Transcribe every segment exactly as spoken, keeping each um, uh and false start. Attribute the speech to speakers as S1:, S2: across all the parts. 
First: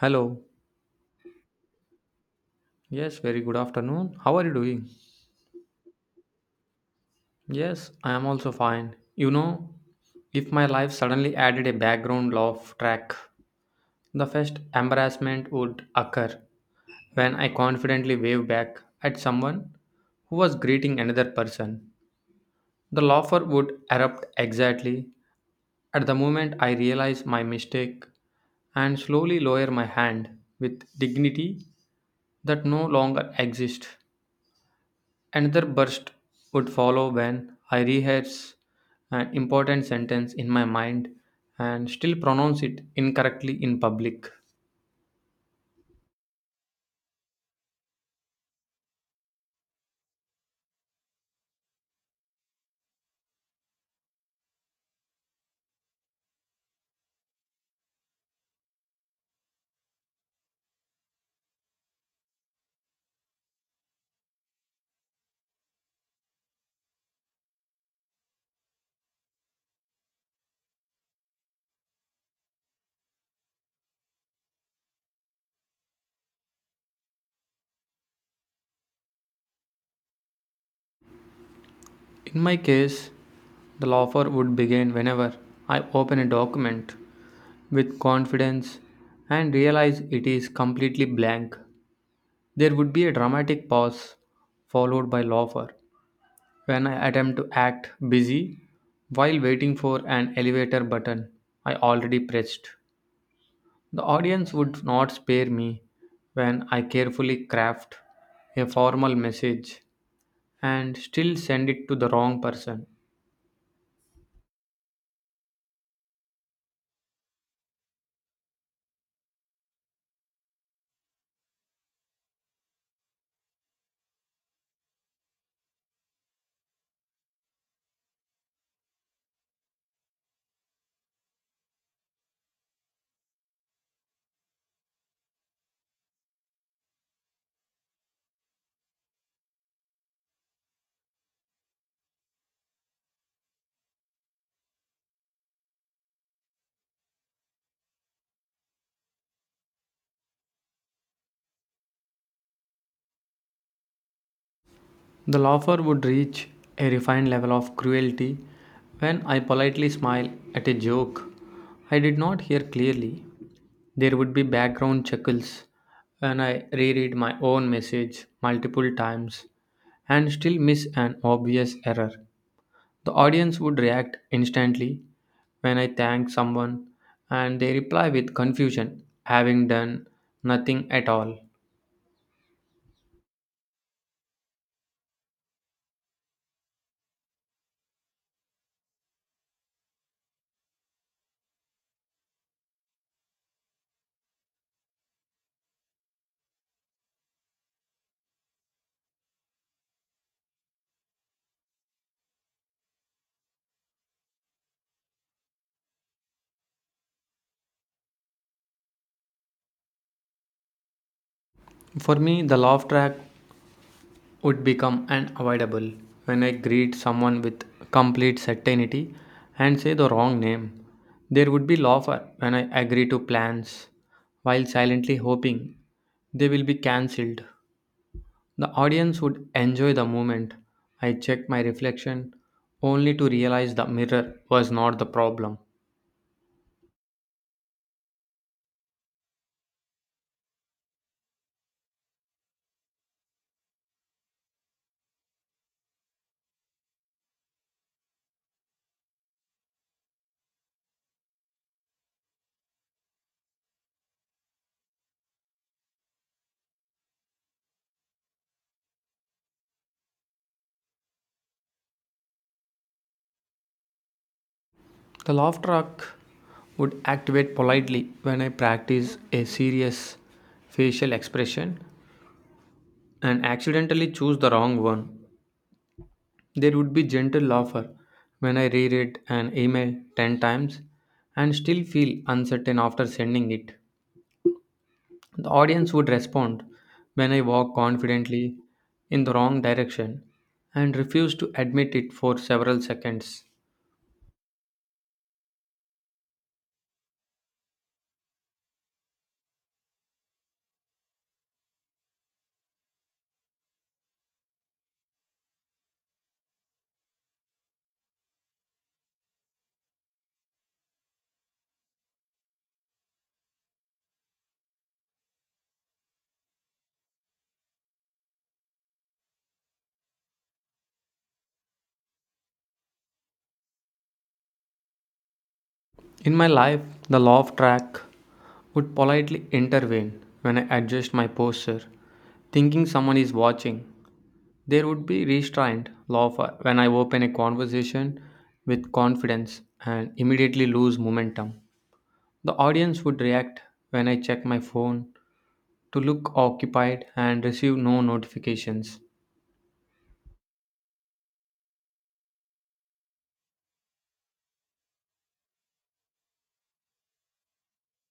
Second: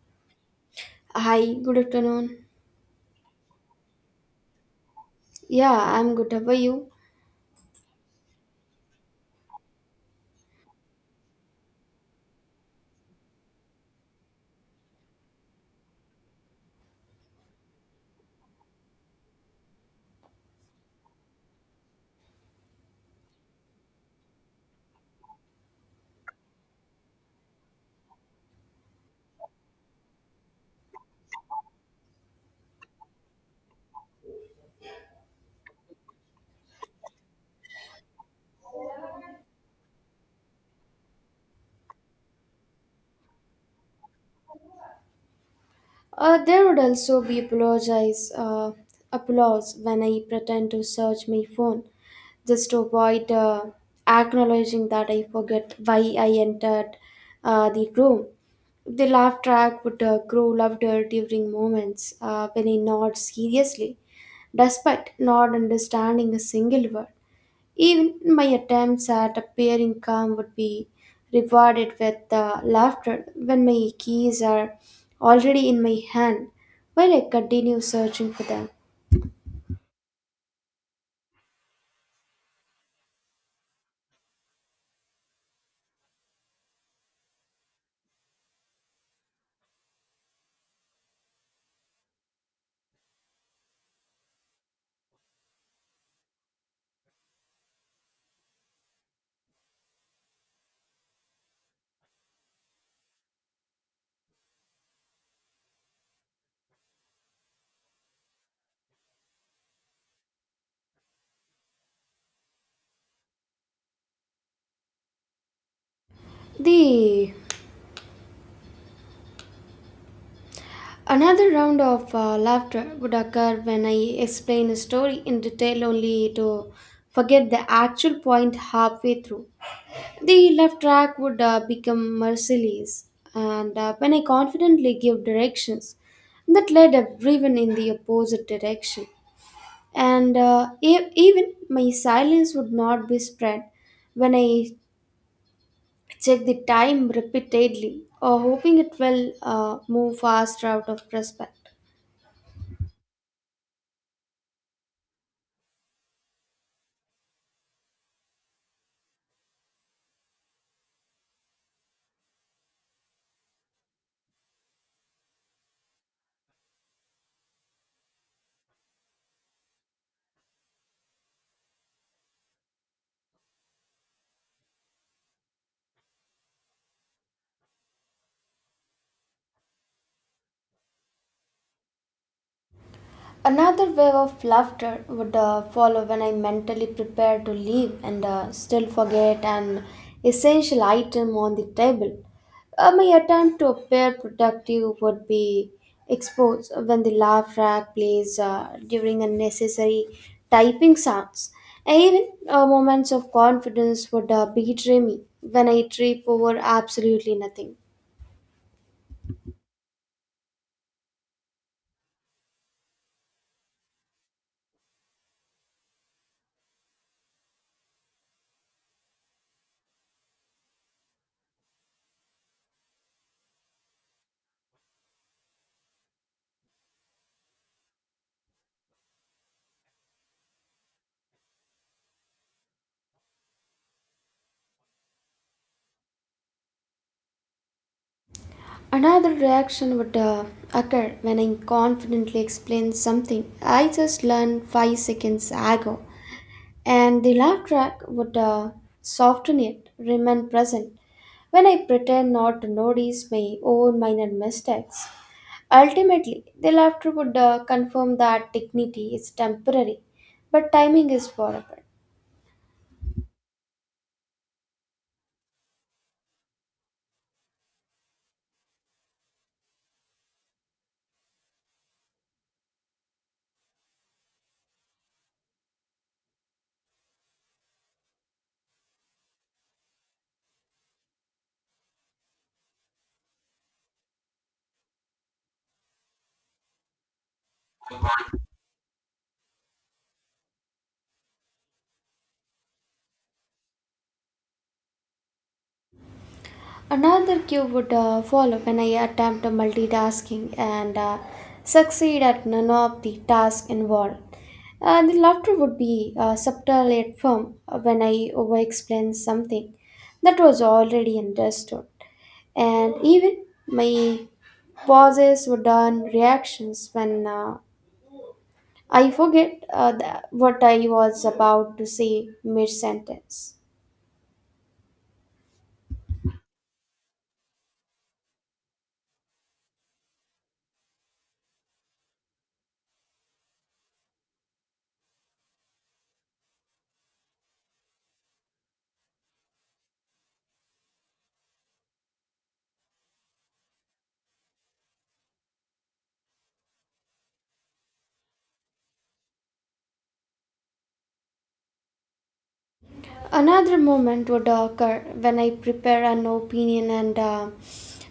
S1: Hello.
S2: Hi, good afternoon.
S1: Yes, very good afternoon. How are you doing?
S2: Yeah, I'm good. How are you?
S1: Yes, I am also fine. You know, if my life suddenly added a background laugh track, the first embarrassment would occur when I confidently wave back at someone who was greeting another person. The laugher would erupt exactly at the moment I realize my mistake and slowly lower my hand with dignity that no longer exists. Another burst would follow when I rehearse an important sentence in my mind and still pronounce it incorrectly in public.
S2: Uh, there would also be apologize, uh, applause when I pretend to search my phone just to avoid uh, acknowledging that I forget why I entered uh, the room. The laugh track would uh, grow louder during moments uh, when I nod seriously, despite not understanding a single word. Even my attempts at appearing calm would be rewarded with uh, laughter when my keys are already in my hand while I continue searching for them.
S1: In my case, the laughter would begin whenever I open a document with confidence and realize it is completely blank. There would be a dramatic pause followed by laughter when I attempt to act busy while waiting for an elevator button I already pressed. The audience would not spare me when I carefully craft a formal message and still send it to the wrong person.
S2: The Another round of uh, laughter would occur when I explain a story in detail only to forget the actual point halfway through. The left track would uh, become merciless, and uh, when I confidently give directions, that led everyone in the opposite direction. And uh, e- even my silence would not be spread when I check the time repeatedly or hoping it will uh, move faster out of respect.
S1: The laugher would reach a refined level of cruelty when I politely smile at a joke I did not hear clearly. There would be background chuckles when I reread my own message multiple times and still miss an obvious error. The audience would react instantly when I thank someone and they reply with confusion, having done nothing at all.
S2: Another wave of laughter would uh, follow when I mentally prepare to leave and uh, still forget an essential item on the table. Uh, my attempt to appear productive would be exposed when the laugh track plays uh, during unnecessary typing sounds. And even uh, moments of confidence would uh, betray me when I trip over absolutely nothing.
S1: For me, the laugh track would become unavoidable when I greet someone with complete certainty and say the wrong name. There would be laughter when I agree to plans while silently hoping they will be cancelled. The audience would enjoy the moment. I checked my reflection only to realize the mirror was not the problem.
S2: Another reaction would uh, occur when I confidently explain something I just learned five seconds ago, and the laugh track would uh, soften it, remain present when I pretend not to notice my own minor mistakes. Ultimately, the laughter would uh, confirm that dignity is temporary, but timing is forever.
S1: The laugh track would activate politely when I practice a serious facial expression and accidentally choose the wrong one. There would be gentle laughter when I reread an email ten times and still feel uncertain after sending it. The audience would respond when I walk confidently in the wrong direction and refuse to admit it for several seconds.
S2: Another cue would uh, follow when I attempt multitasking and uh, succeed at none of the tasks involved. Uh, the laughter would be uh, subtle yet firm uh, when I over explain something that was already understood. And even my pauses would earn reactions when uh, I forget uh, the, what I was about to say mid sentence.
S1: In my life, the law of track would politely intervene when I adjust my posture, thinking someone is watching. There would be restraint law when I open a conversation with confidence and immediately lose momentum. The audience would react when I check my phone to look occupied and receive no notifications.
S2: Another moment would occur when I prepare an opinion and uh,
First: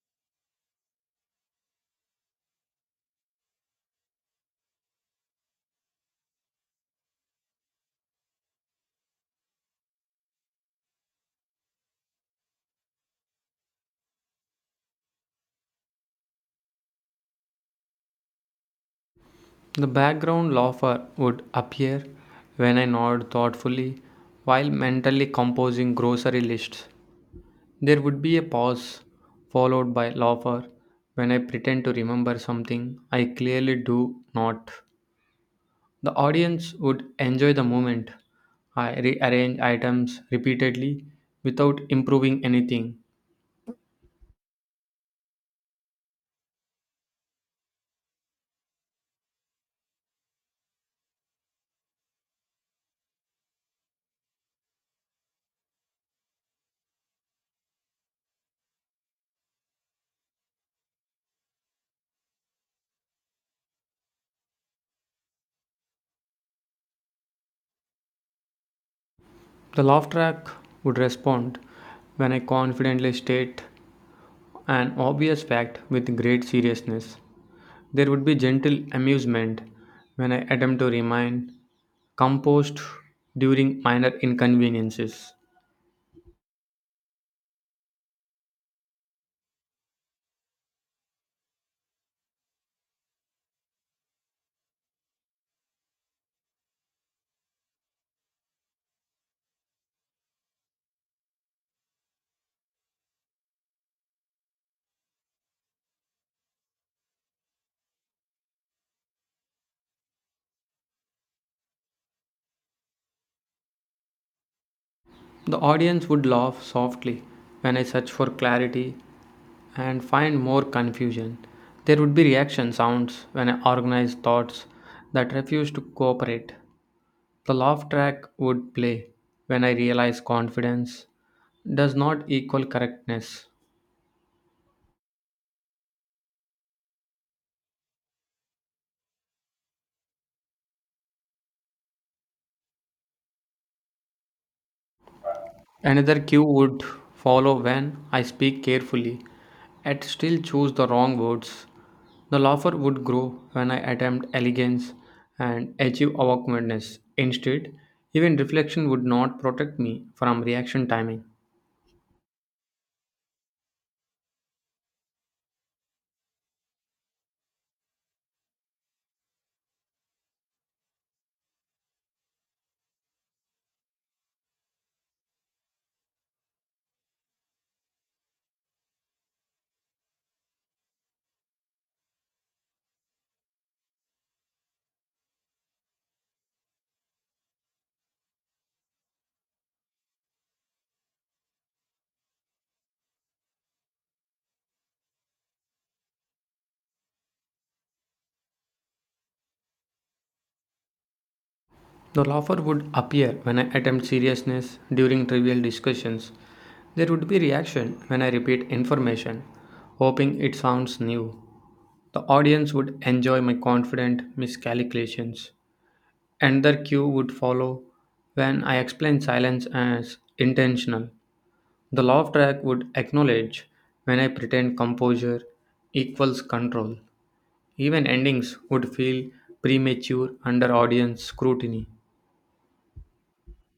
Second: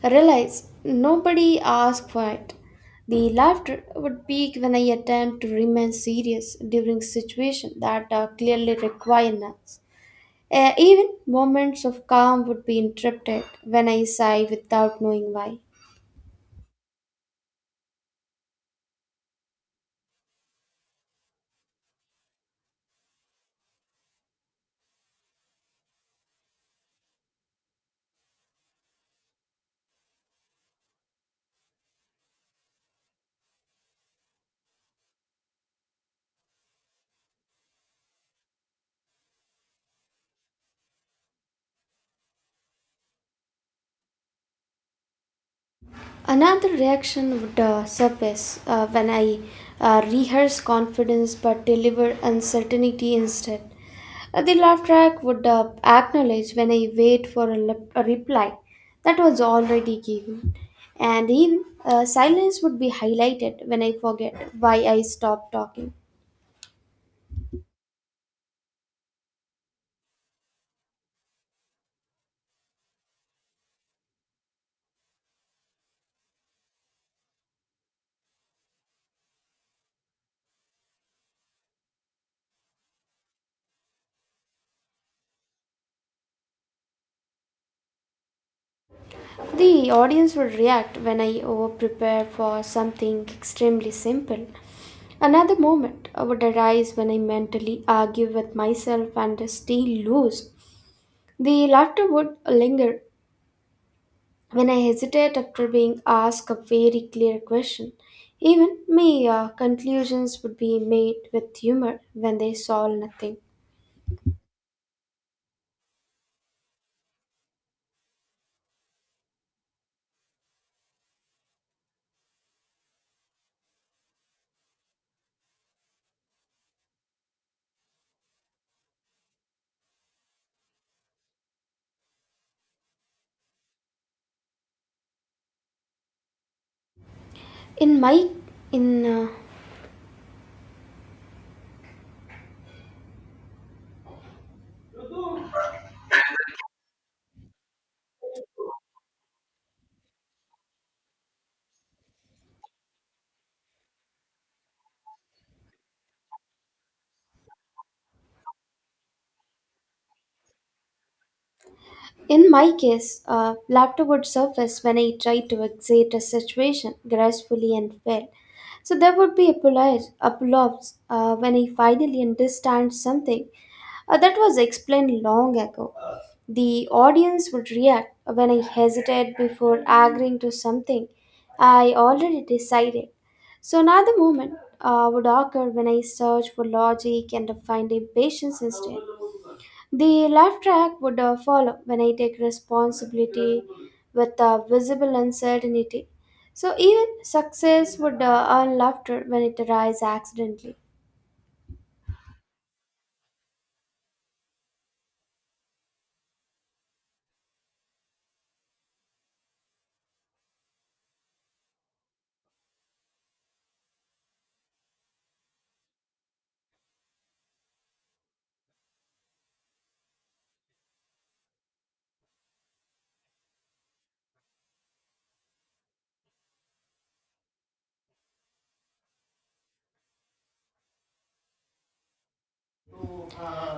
S2: realize nobody asked for it. The laughter would peak when I attempt to remain serious during situations that uh, clearly require nuts. Uh, even moments of calm would be interrupted when I sigh without knowing why.
S1: The background laugher would appear when I nod thoughtfully while mentally composing grocery lists. There would be a pause followed by laugher when I pretend to remember something I clearly do not. The audience would enjoy the moment. I rearrange items repeatedly without improving anything.
S2: Another reaction would uh, surface uh, when I uh, rehearse confidence but deliver uncertainty instead. Uh, the laugh track would uh, acknowledge when I wait for a, lep- a reply that was already given, and even uh, silence would be highlighted when I forget why I stopped talking.
S1: The laugh track would respond when I confidently state an obvious fact with great seriousness. There would be gentle amusement when I attempt to remain composed during minor inconveniences.
S2: The audience would react when I over prepare for something extremely simple. Another moment would arise when I mentally argue with myself and still lose. The laughter would linger when I hesitate after being asked a very clear question. Even my uh, conclusions would be made with humor when they solve nothing.
S1: The audience would laugh softly when I search for clarity and find more confusion. There would be reaction sounds when I organize thoughts that refuse to cooperate. The laugh track would play when I realize confidence does not equal correctness.
S2: In my in uh,
S1: Another cue would follow when I speak carefully and still choose the wrong words. The laughter would grow when I attempt elegance and achieve awkwardness. Instead, even reflection would not protect me from reaction timing.
S2: In my case, a laptop would surface when I tried to exit a situation gracefully and well. So there would be applause, applause uh, when I finally understand something uh, that was explained long ago. The audience would react when I hesitated before agreeing to something I already decided. So another moment uh, would occur when I search for logic and find impatience instead. The laugh track would uh, follow when I take responsibility with uh, visible uncertainty. So even success would uh, earn laughter when it arises accidentally.
S1: The laughter would appear when I attempt seriousness during trivial discussions. There would be reaction when I repeat information, hoping it sounds new. The audience would enjoy my confident miscalculations. Another cue would follow when I explain silence as intentional. The laugh track would acknowledge when I pretend composure equals control. Even endings would feel premature under audience scrutiny.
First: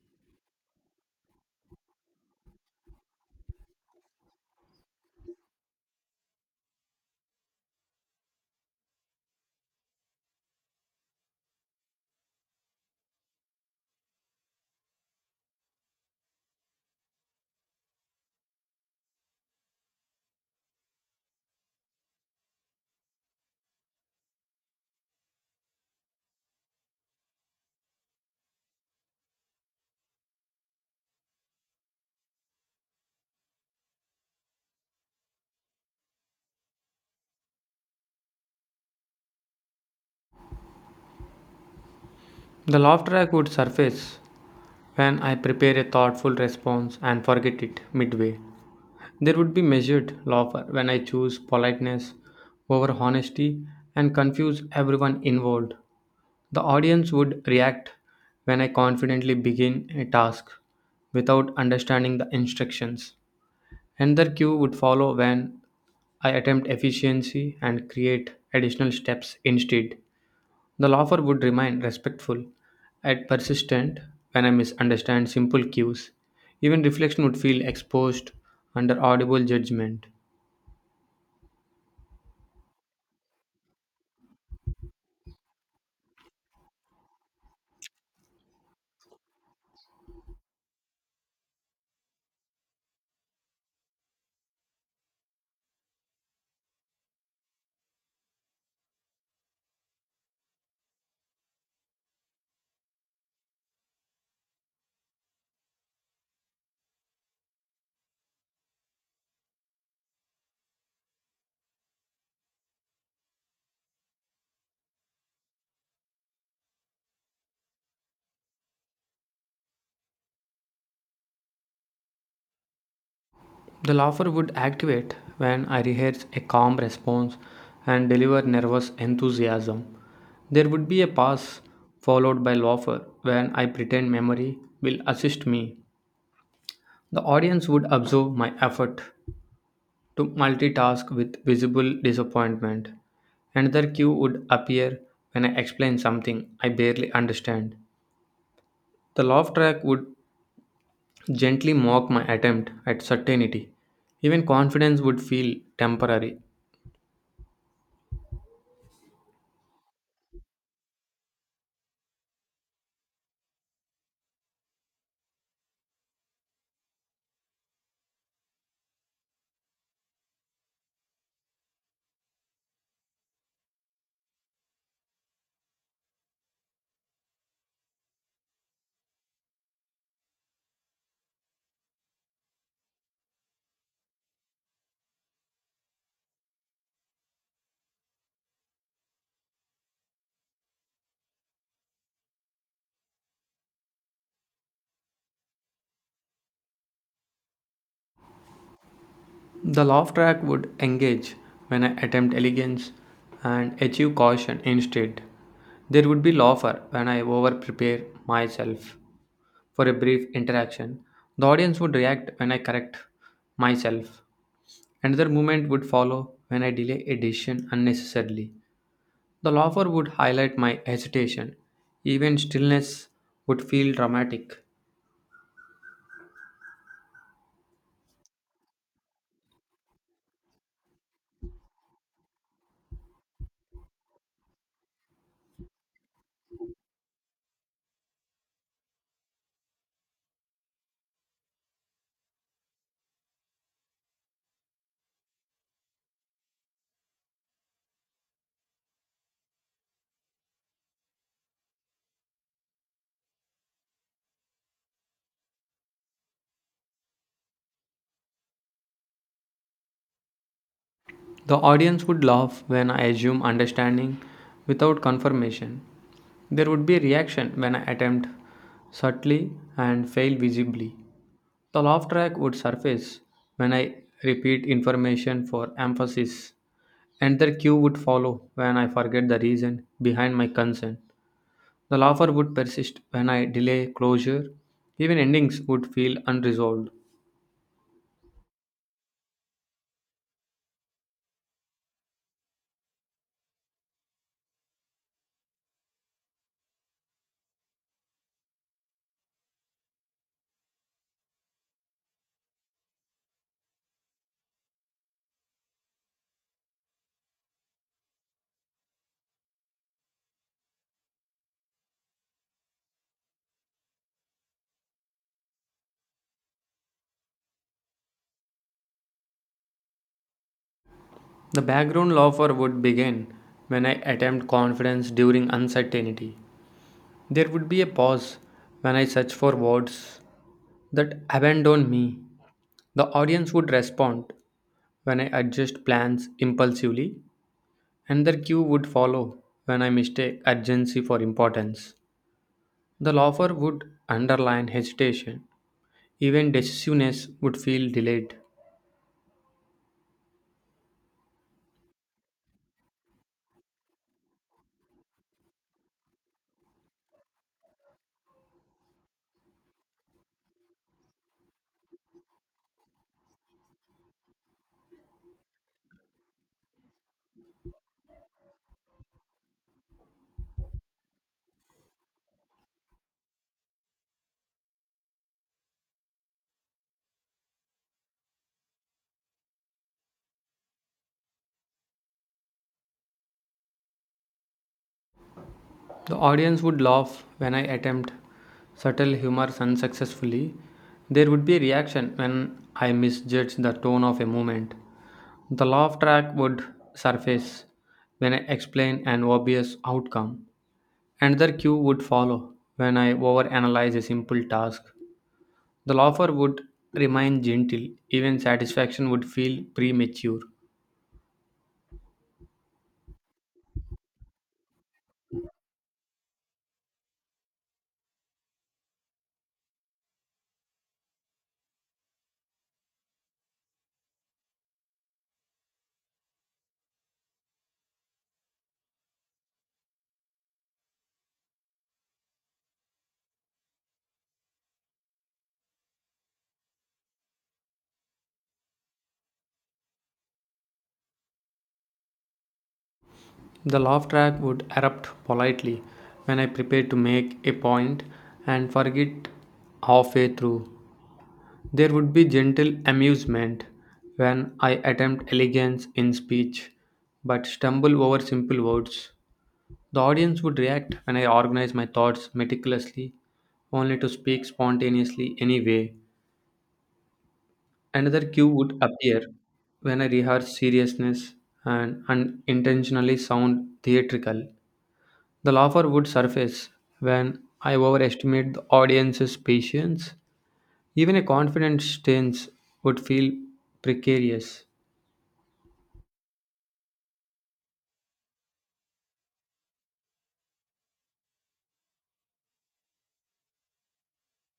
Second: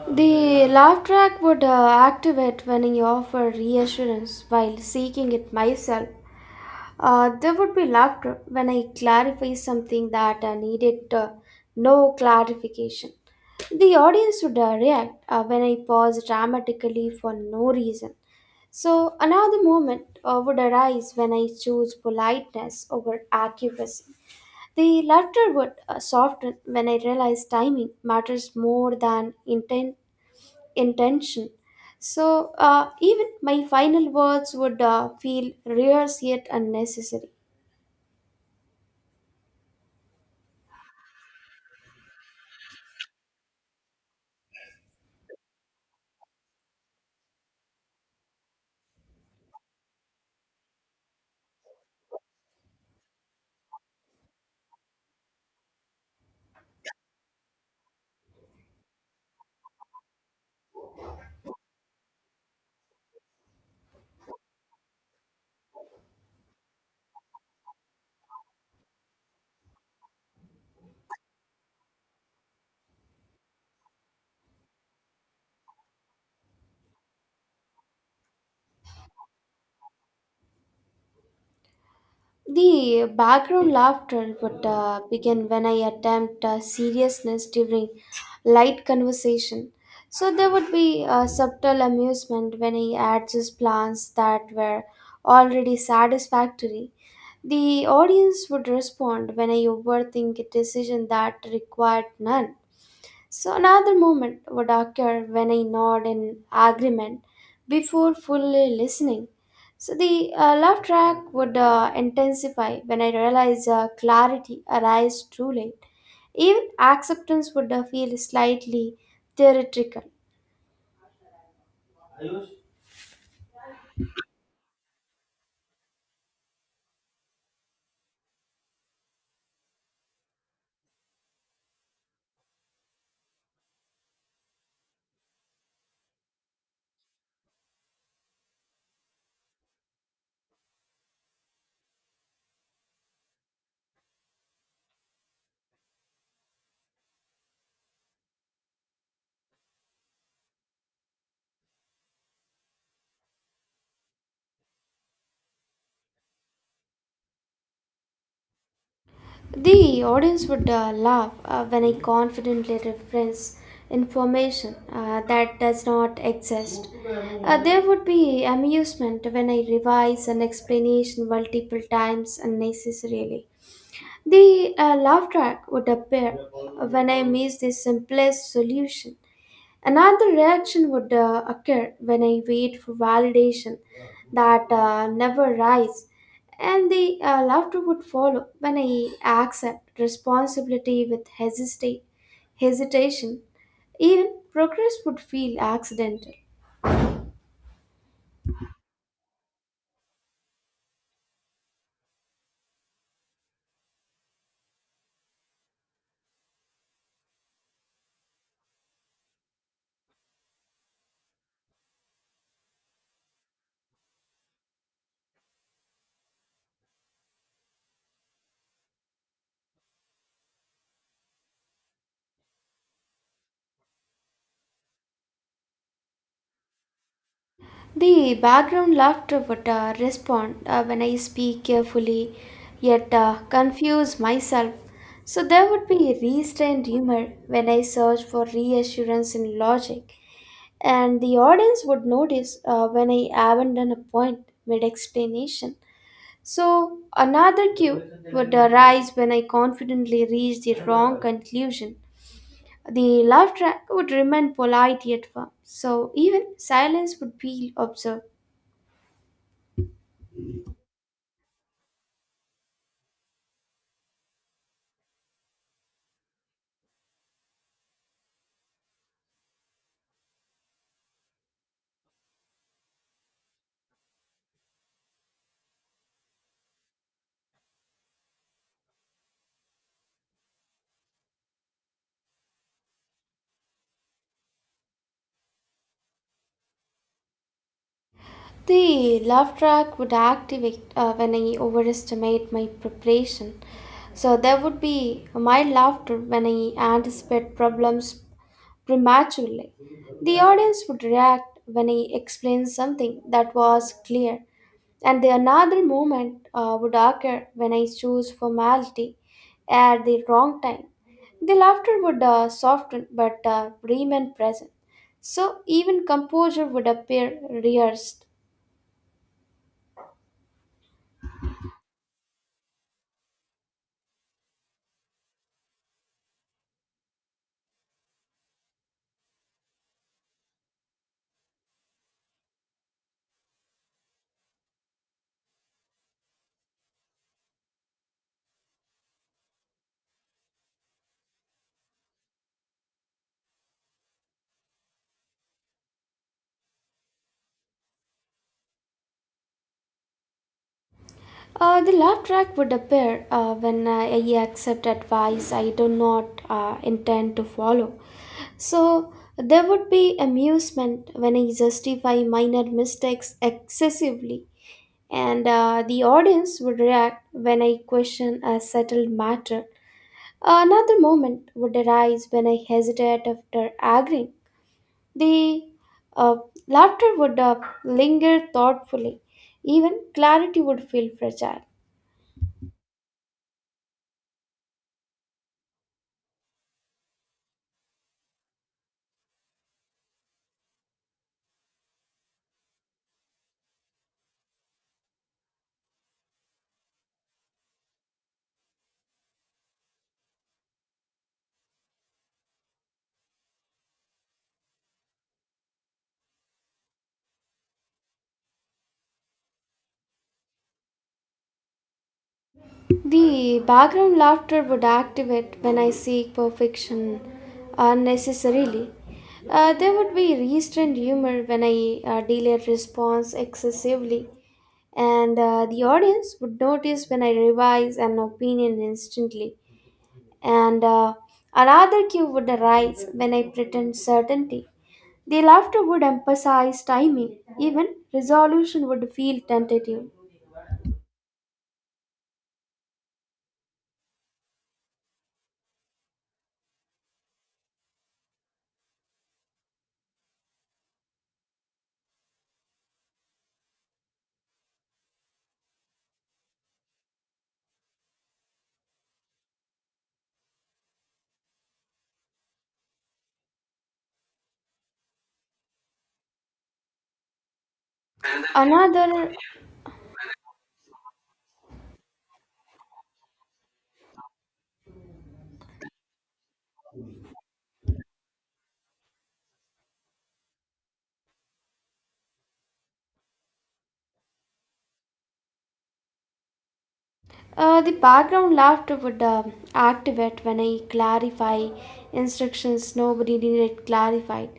S2: The laugh track would uh, activate when I offer reassurance while seeking it myself. Uh, there would be laughter when I clarify something that uh, needed uh, no clarification. The audience would uh, react uh, when I pause dramatically for no reason. So, another moment uh, would arise when I choose politeness over accuracy. The latter would uh, soften when I realize timing matters more than inten- intention. So, uh, even my final words would uh, feel rehearsed yet unnecessary.
S1: The laugh track would surface when I prepare a thoughtful response and forget it midway. There would be measured laughter when I choose politeness over honesty and confuse everyone involved. The audience would react when I confidently begin a task without understanding the instructions. Another cue would follow when I attempt efficiency and create additional steps instead. The offer would remain respectful and persistent when I misunderstand simple cues. Even reflection would feel exposed under audible judgment.
S2: The background laughter would uh, begin when I attempt uh, seriousness during light conversation. So there would be a subtle amusement when he adds his plans that were already satisfactory. The audience would respond when I overthink a decision that required none. So another moment would occur when I nod in agreement before fully listening. So the uh, laugh track would uh, intensify when I realize uh, clarity arrives truly. Even acceptance would uh, feel slightly theatrical.
S1: The offer would activate when I rehearse a calm response and deliver nervous enthusiasm. There would be a pause followed by laughter when I pretend memory will assist me. The audience would observe my effort to multitask with visible disappointment. Another cue would appear when I explain something I barely understand. The laugh track would gently mock my attempt at certainty. Even confidence would feel temporary.
S2: The audience would uh, laugh uh, when I confidently reference information uh, that does not exist. Uh, there would be amusement when I revise an explanation multiple times unnecessarily. The uh, laugh track would appear when I miss the simplest solution. Another reaction would uh, occur when I wait for validation that uh, never arrives, and the uh, laughter would follow when I accept responsibility with hesitate, hesitation. Even progress would feel accidental.
S1: The laugh track would engage when I attempt elegance and achieve caution instead. There would be laughter when I over prepare myself for a brief interaction. The audience would react when I correct myself. Another moment would follow when I delay a decision unnecessarily. The laugher would highlight my hesitation. Even stillness would feel dramatic.
S2: The background laughter would uh, respond uh, when I speak carefully, yet uh, confuse myself. So there would be restrained humor when I search for reassurance in logic, and the audience would notice uh, when I abandon a point mid explanation. So another cue would arise when I confidently reach the wrong conclusion. The laugh track would remain polite yet firm, so even silence would be observed.
S1: The audience would laugh when I assume understanding without confirmation. There would be a reaction when I attempt subtly and fail visibly. The laugh track would surface when I repeat information for emphasis, and the cue would follow when I forget the reason behind my concern. The laughter would persist when I delay closure. Even endings would feel unresolved.
S2: The laugh track would activate uh, when I overestimate my preparation. So there would be mild laughter when I anticipate problems prematurely. The audience would react when I explain something that was clear, and the another moment uh, would occur when I choose formality at the wrong time. The laughter would uh, soften but uh, remain present. So even composure would appear rehearsed.
S1: The background laughter would begin when I attempt confidence during uncertainty. There would be a pause when I search for words that abandon me. The audience would respond when I adjust plans impulsively, and their cue would follow when I mistake urgency for importance. The laughter would underline hesitation. Even decisiveness would feel delayed.
S2: Uh, the laugh track would appear uh, when I accept advice I do not uh, intend to follow. So there would be amusement when I justify minor mistakes excessively, and uh, the audience would react when I question a settled matter. Another moment would arise when I hesitate after agreeing. The uh, laughter would uh, linger thoughtfully, even clarity would feel fragile.
S1: The audience would laugh when I attempt subtle humor unsuccessfully. There would be a reaction when I misjudge the tone of a moment. The laugh track would surface when I explain an obvious outcome. Another cue would follow when I overanalyze a simple task. The laugher would remain gentle, even satisfaction would feel premature.
S2: The background laughter would activate when I seek perfection unnecessarily. Uh, there would be restrained humor when I uh, delay response excessively, and uh, the audience would notice when I revise an opinion instantly. And uh, another cue would arise when I pretend certainty. The laughter would emphasize timing, even resolution would feel tentative.
S1: The laugh track would erupt politely when I prepared to make a point and forget halfway through. There would be gentle amusement when I attempt elegance in speech but stumble over simple words. The audience would react when I organize my thoughts meticulously, only to speak spontaneously anyway. Another cue would appear
S2: Another
S1: when I rehearse seriousness and unintentionally sound theatrical. The laughter would surface when I overestimate the audience's patience. Even a confident stance would feel precarious.
S2: Uh, the background laughter would uh, activate when I clarify instructions nobody needed clarified.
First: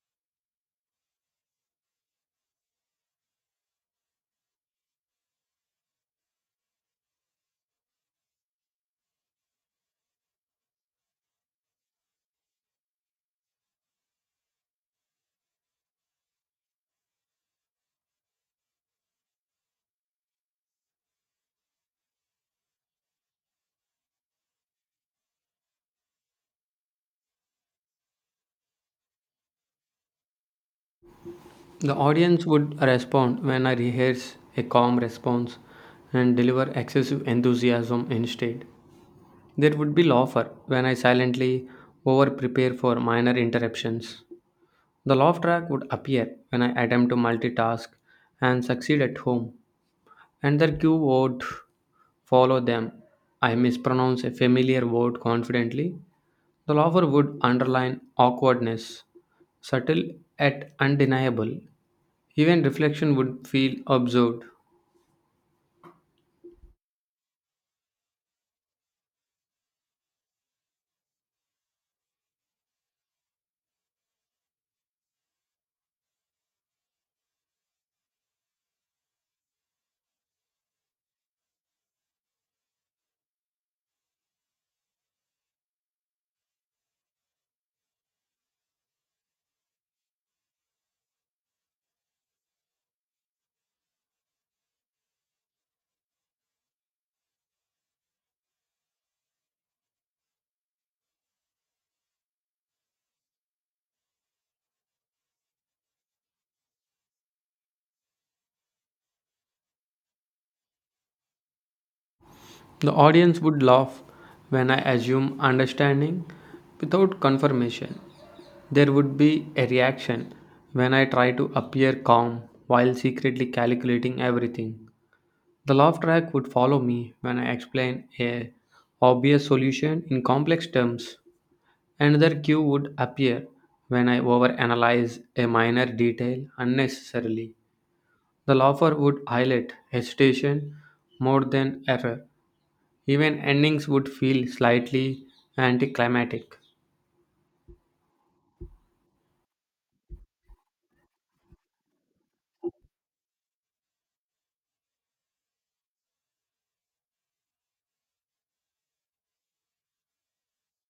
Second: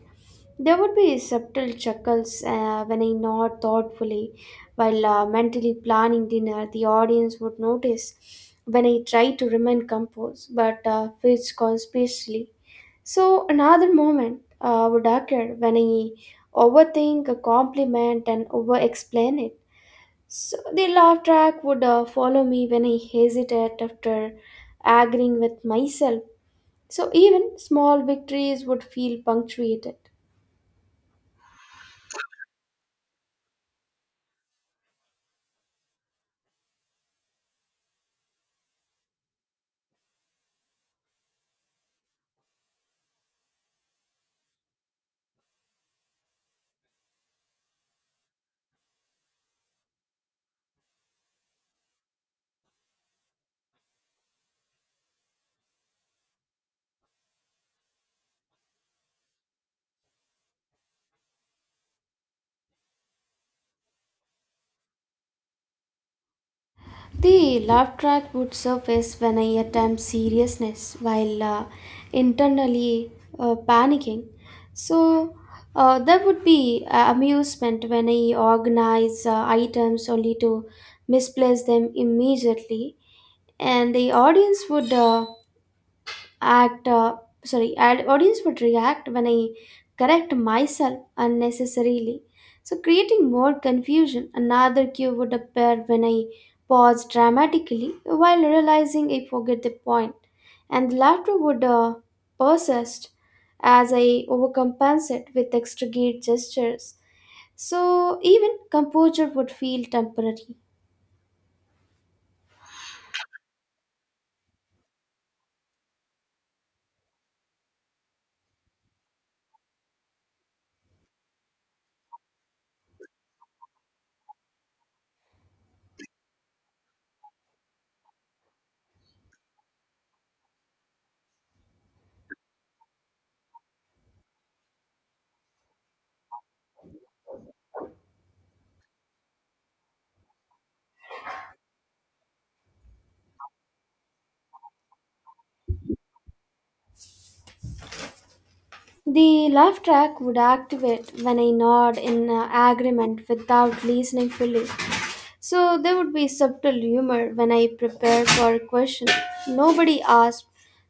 S2: There would be subtle chuckles uh, when I nod thoughtfully while uh, mentally planning dinner. The audience would notice when I try to remain composed but uh, fidget conspicuously. So another moment uh, would occur when I overthink a compliment and over explain it. So the laugh track would uh, follow me when I hesitate after agreeing with myself. So even small victories would feel punctuated.
S1: The audience would respond when I rehearse a calm response and deliver excessive enthusiasm instead. There would be laughter when I silently over prepare for minor interruptions. The laugh track would appear when I attempt to multitask and succeed at home. And another cue word follow them. I mispronounce a familiar word confidently. The lover would underline awkwardness, subtle yet undeniable. Even reflection would feel absurd.
S2: The laugh track would surface when I attempt seriousness while uh, internally uh, panicking. So uh, there would be uh, amusement when I organize uh, items only to misplace them immediately, and the audience would. Uh, act uh, sorry ad- audience would react when I correct myself unnecessarily, so creating more confusion. Another cue would appear when I pause dramatically while realizing I forget the point, and laughter would uh, persist as I overcompensate with extravagant gestures, so even composure would feel temporary.
S1: The audience would laugh when I assume understanding without confirmation. There would be a reaction when I try to appear calm while secretly calculating everything. The laugh track would follow me when I explain a obvious solution in complex terms. Another cue would appear when I overanalyze a minor detail unnecessarily. The laugher would highlight hesitation more than error. Even endings would feel slightly anticlimactic.
S2: The laugh track would activate when I nod in uh, agreement without listening fully. So there would be subtle humor when I prepare for a question. Nobody asked.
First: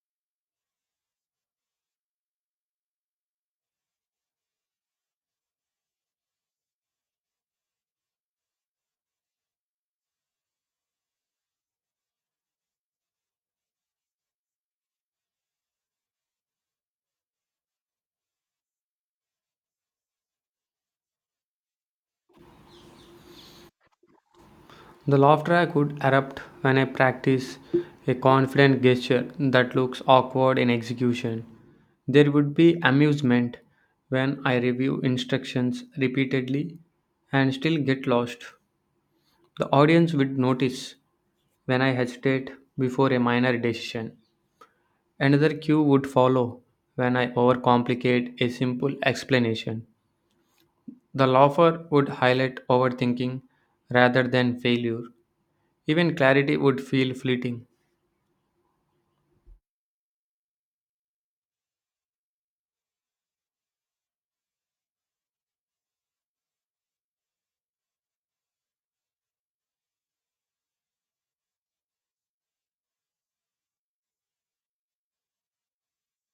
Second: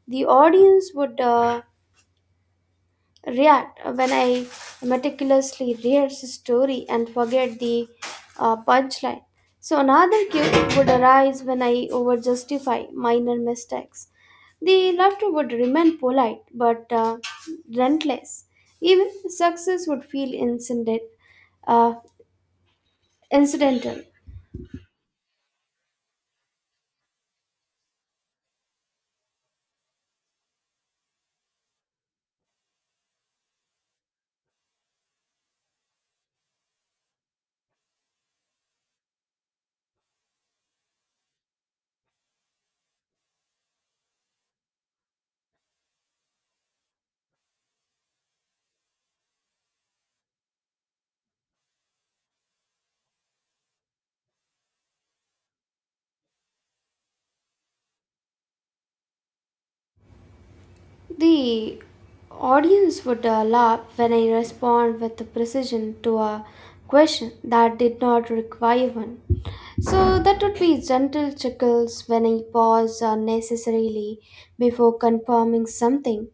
S2: The audience would uh, react when I meticulously rehearse a story and forget the uh, punchline. So another guilt would arise when I over justify minor mistakes. The laughter would remain polite but uh, relentless. Even success would feel incident, uh, incidental.
S1: The laughter I could erupt when I practice a confident gesture that looks awkward in execution. There would be amusement when I review instructions repeatedly and still get lost. The audience would notice when I hesitate before a minor decision. Another cue would follow when I overcomplicate a simple explanation. The laugher would highlight overthinking rather than failure. Even clarity would feel fleeting.
S2: The audience would uh, laugh when I respond with precision to a question that did not require one. So that would be gentle chuckles when I pause unnecessarily before confirming something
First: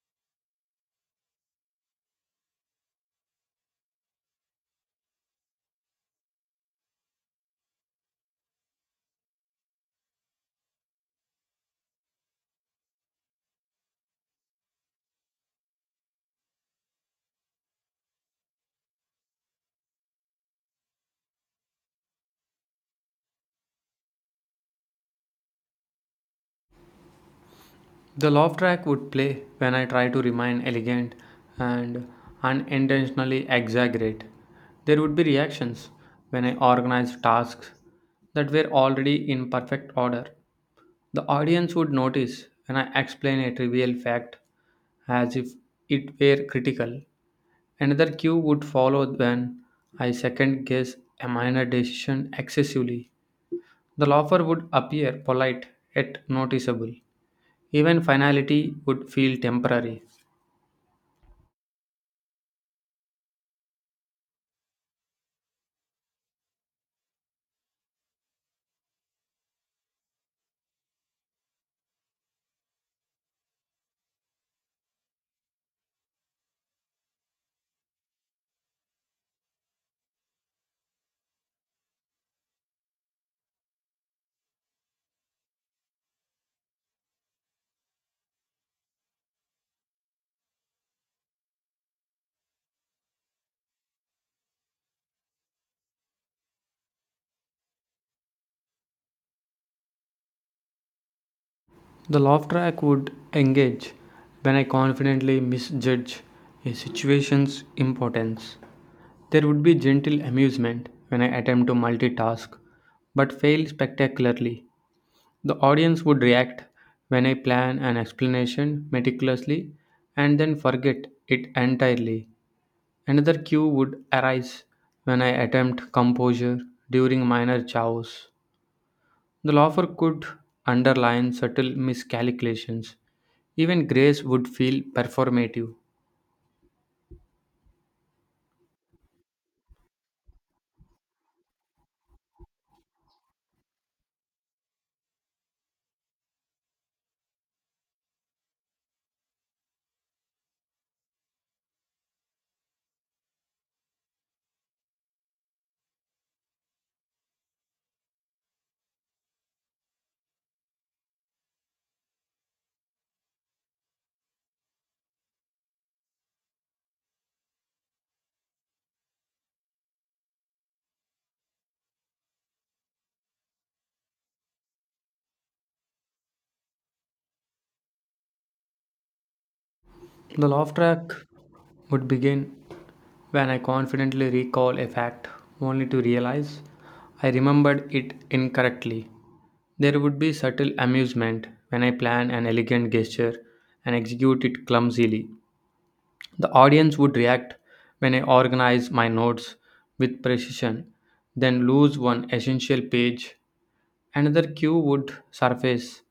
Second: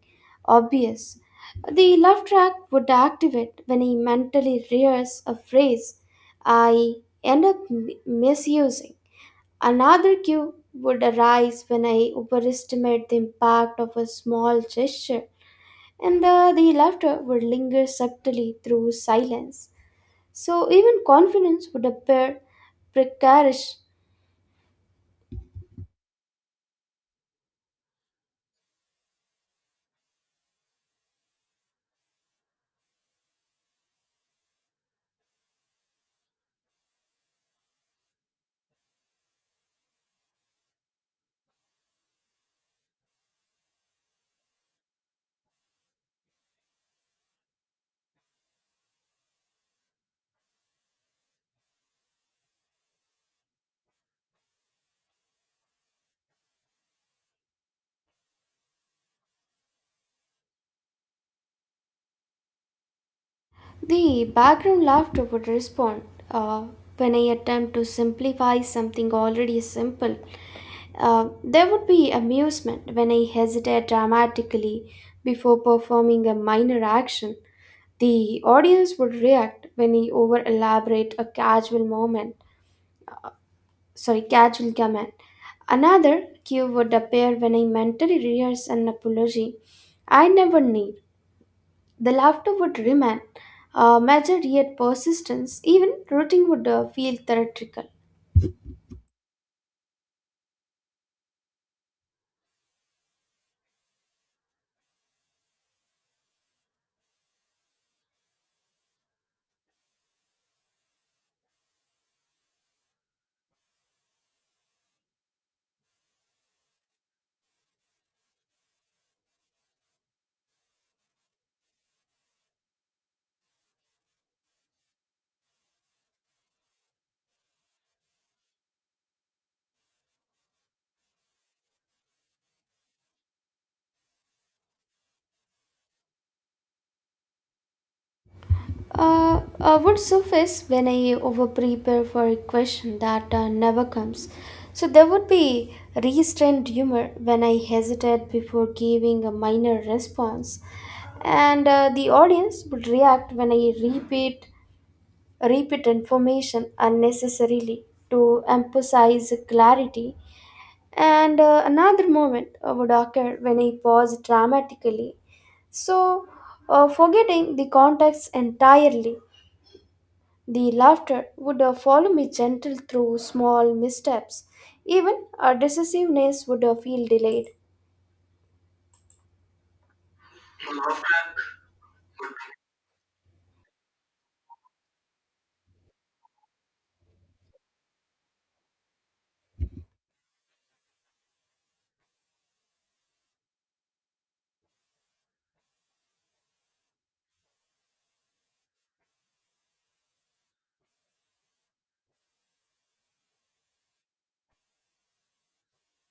S2: obvious. The laugh track would activate when I mentally rehearse a phrase I end up m- misusing. Another cue would arise when I overestimate the impact of a small gesture, and uh, the laughter would linger subtly through silence. So even confidence would appear precarious.
S1: The laugh track would play when I try to remain elegant and unintentionally exaggerate. There would be reactions when I organize tasks that were already in perfect order. The audience would notice when I explain a trivial fact as if it were critical. Another cue would follow when I second guess a minor decision excessively. The laugher would appear polite yet noticeable, even finality would feel temporary.
S2: The background laughter would respond uh, when I attempt to simplify something already simple. Uh, there would be amusement when I hesitate dramatically before performing a minor action. The audience would react when he over elaborate a casual moment, sorry, casual comment. Another cue would appear when I mentally rehearse an apology I never need. The laughter would remain, uh, measured yet persistence. Even rooting would uh, feel theatrical.
S1: The laugh track would engage when I confidently misjudge a situation's importance. There would be gentle amusement when I attempt to multitask but fail spectacularly. The audience would react when I plan an explanation meticulously and then forget it entirely. Another cue would arise when I attempt composure during minor chaos. The offer could underline subtle miscalculations. Even grace would feel performative.
S2: Uh, uh, would surface when I over prepare for a question that uh, never comes. So there would be restrained humor when I hesitate before giving a minor response, and uh, the audience would react when I repeat repeat information unnecessarily to emphasize clarity. And uh, another moment uh, would occur when I pause dramatically, so uh, forgetting the context entirely. The laughter would uh, follow me gentle through small missteps. Even our decisiveness would uh, feel delayed.
S1: The laugh track would begin when I confidently recall a fact, only to realize I remembered it incorrectly. There would be subtle amusement when I plan an elegant gesture and execute it clumsily. The audience would react when I organize my notes with precision, then lose one essential page. Another cue would surface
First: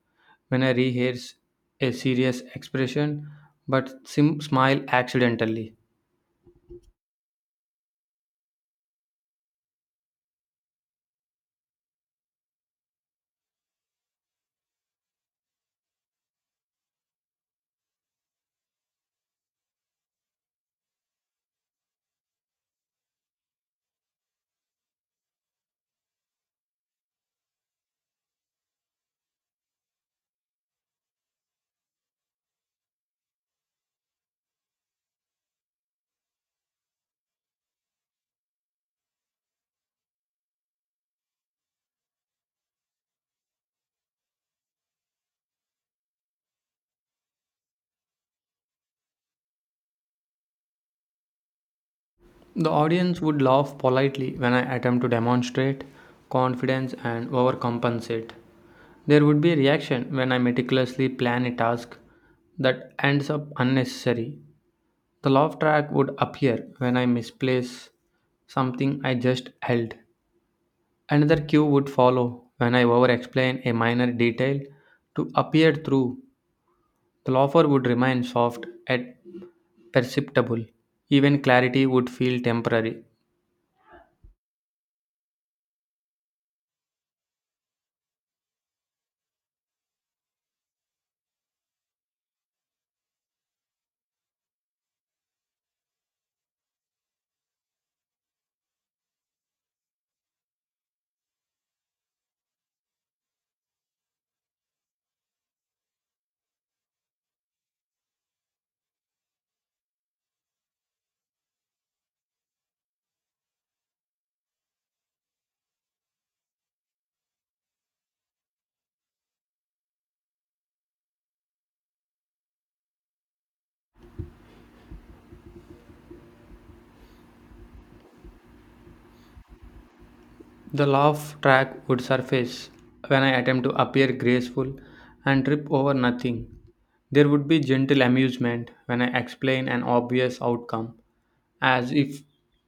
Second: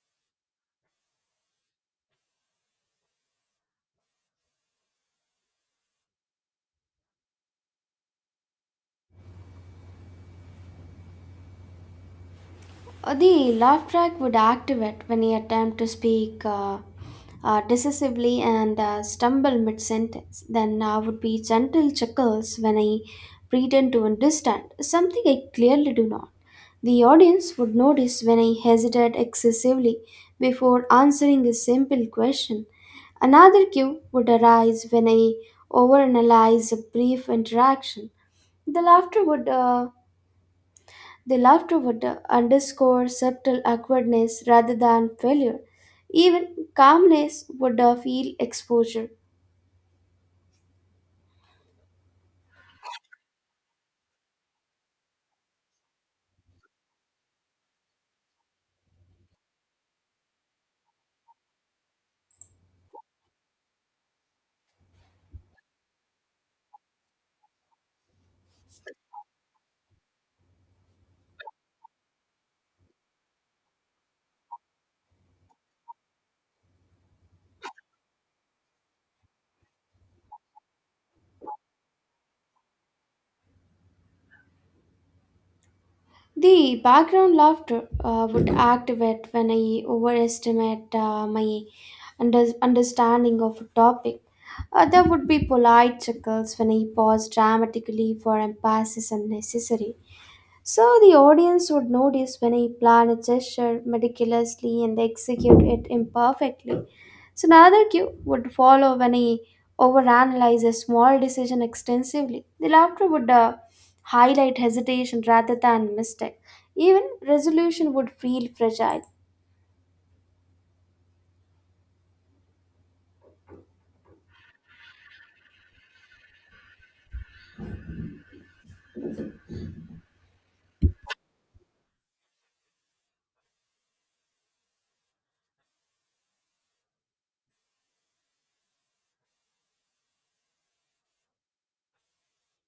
S1: when I rehearse a serious expression but sim- smile accidentally.
S2: Uh, the laugh track would activate when you attempt to speak uh, uh, decisively and uh, stumble mid sentence. Then I would be gentle chuckles when I pretend to understand something I clearly do not. The audience would notice when I hesitate excessively before answering a simple question. Another cue would arise when I overanalyze a brief interaction. The laughter would uh, they love to wonder, underscore subtle awkwardness rather than failure. Even calmness would uh, feel exposure.
S1: The audience would laugh politely when I attempt to demonstrate confidence and overcompensate. There would be a reaction when I meticulously plan a task that ends up unnecessary. The laugh track would appear when I misplace something I just held. Another cue would follow when I over explain a minor detail to appear through. The laugher would remain soft yet perceptible. Even clarity would feel temporary.
S2: The background laughter uh, would activate when I overestimate uh, my under- understanding of a topic. Uh, there would be polite chuckles when I pause dramatically for emphasis unnecessary. So the audience would notice when I plan a gesture meticulously and execute it imperfectly. So another cue would follow when he overanalyzes small decision extensively. The laughter would uh, highlight hesitation rather than mistake. Even resolution would feel fragile.
S1: The laugh track would surface when I attempt to appear graceful and trip over nothing. There would be gentle amusement when I explain an obvious outcome as if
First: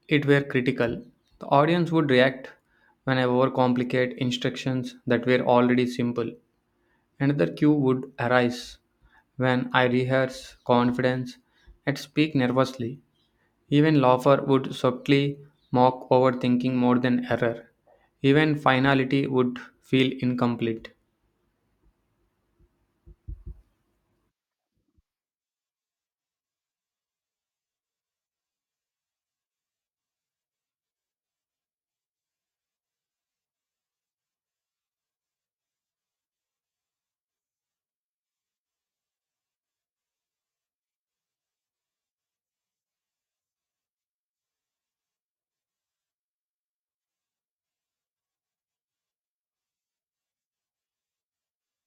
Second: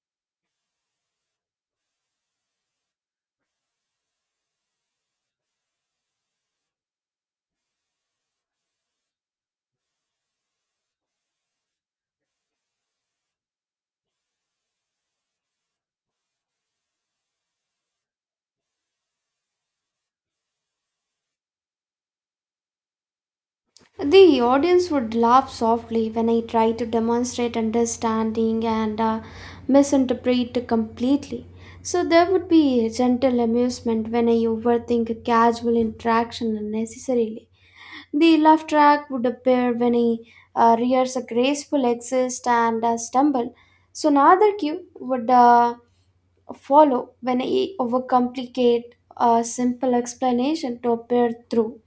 S1: it were critical. The audience would react when I overcomplicate instructions that were already simple. Another cue would arise when I rehearse confidence and speak nervously. Even Laufer would subtly mock overthinking more than error. Even finality would feel incomplete.
S2: The audience would laugh softly when I try to demonstrate understanding and uh, misinterpret completely. So there would be gentle amusement when I overthink a casual interaction unnecessarily. The laugh track would appear when he uh, rears a graceful exit and a stumble. So another cue would uh, follow when he overcomplicate a simple explanation to appear through.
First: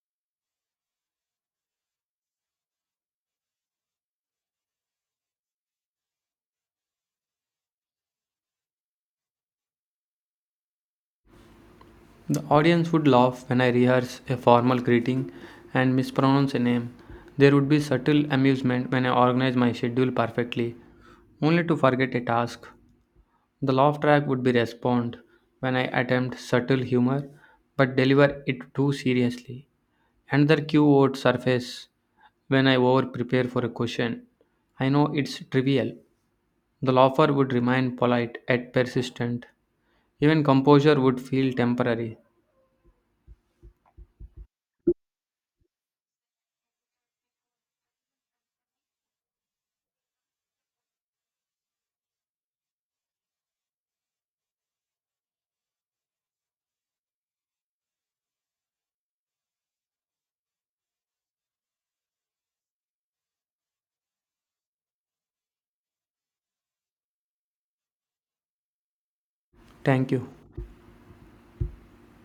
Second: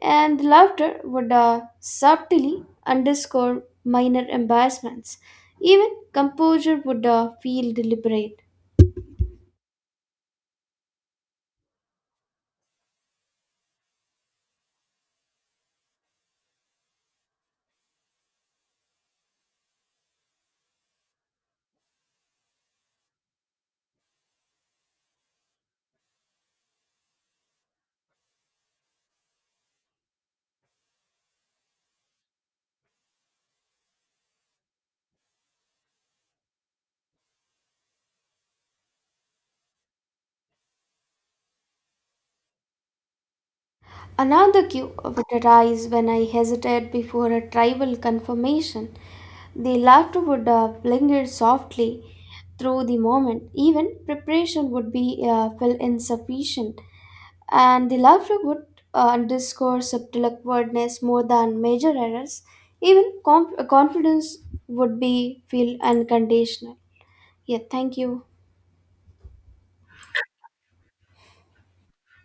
S2: And the laughter would uh, subtly underscore minor embarrassments. Even composure would uh, feel deliberate.
S1: The audience would laugh when I rehearse a formal greeting and mispronounce a name. There would be subtle amusement when I organize my schedule perfectly, only to forget a task. The laugh track would be respond when I attempt subtle humor but deliver it too seriously. Another cue would surface when I over prepare for a question. I know it's trivial. The laugher would remain polite yet persistent. Even composure would feel temporary.
S2: Another cue would arise when I hesitated before a tribal confirmation. The laughter would uh, linger softly through the moment. Even preparation would be uh, felt insufficient, and the laughter would uh, underscore subtle awkwardness more than major errors. Even conf- confidence would be feel unconditional. Yeah, thank you.
S1: Thank you.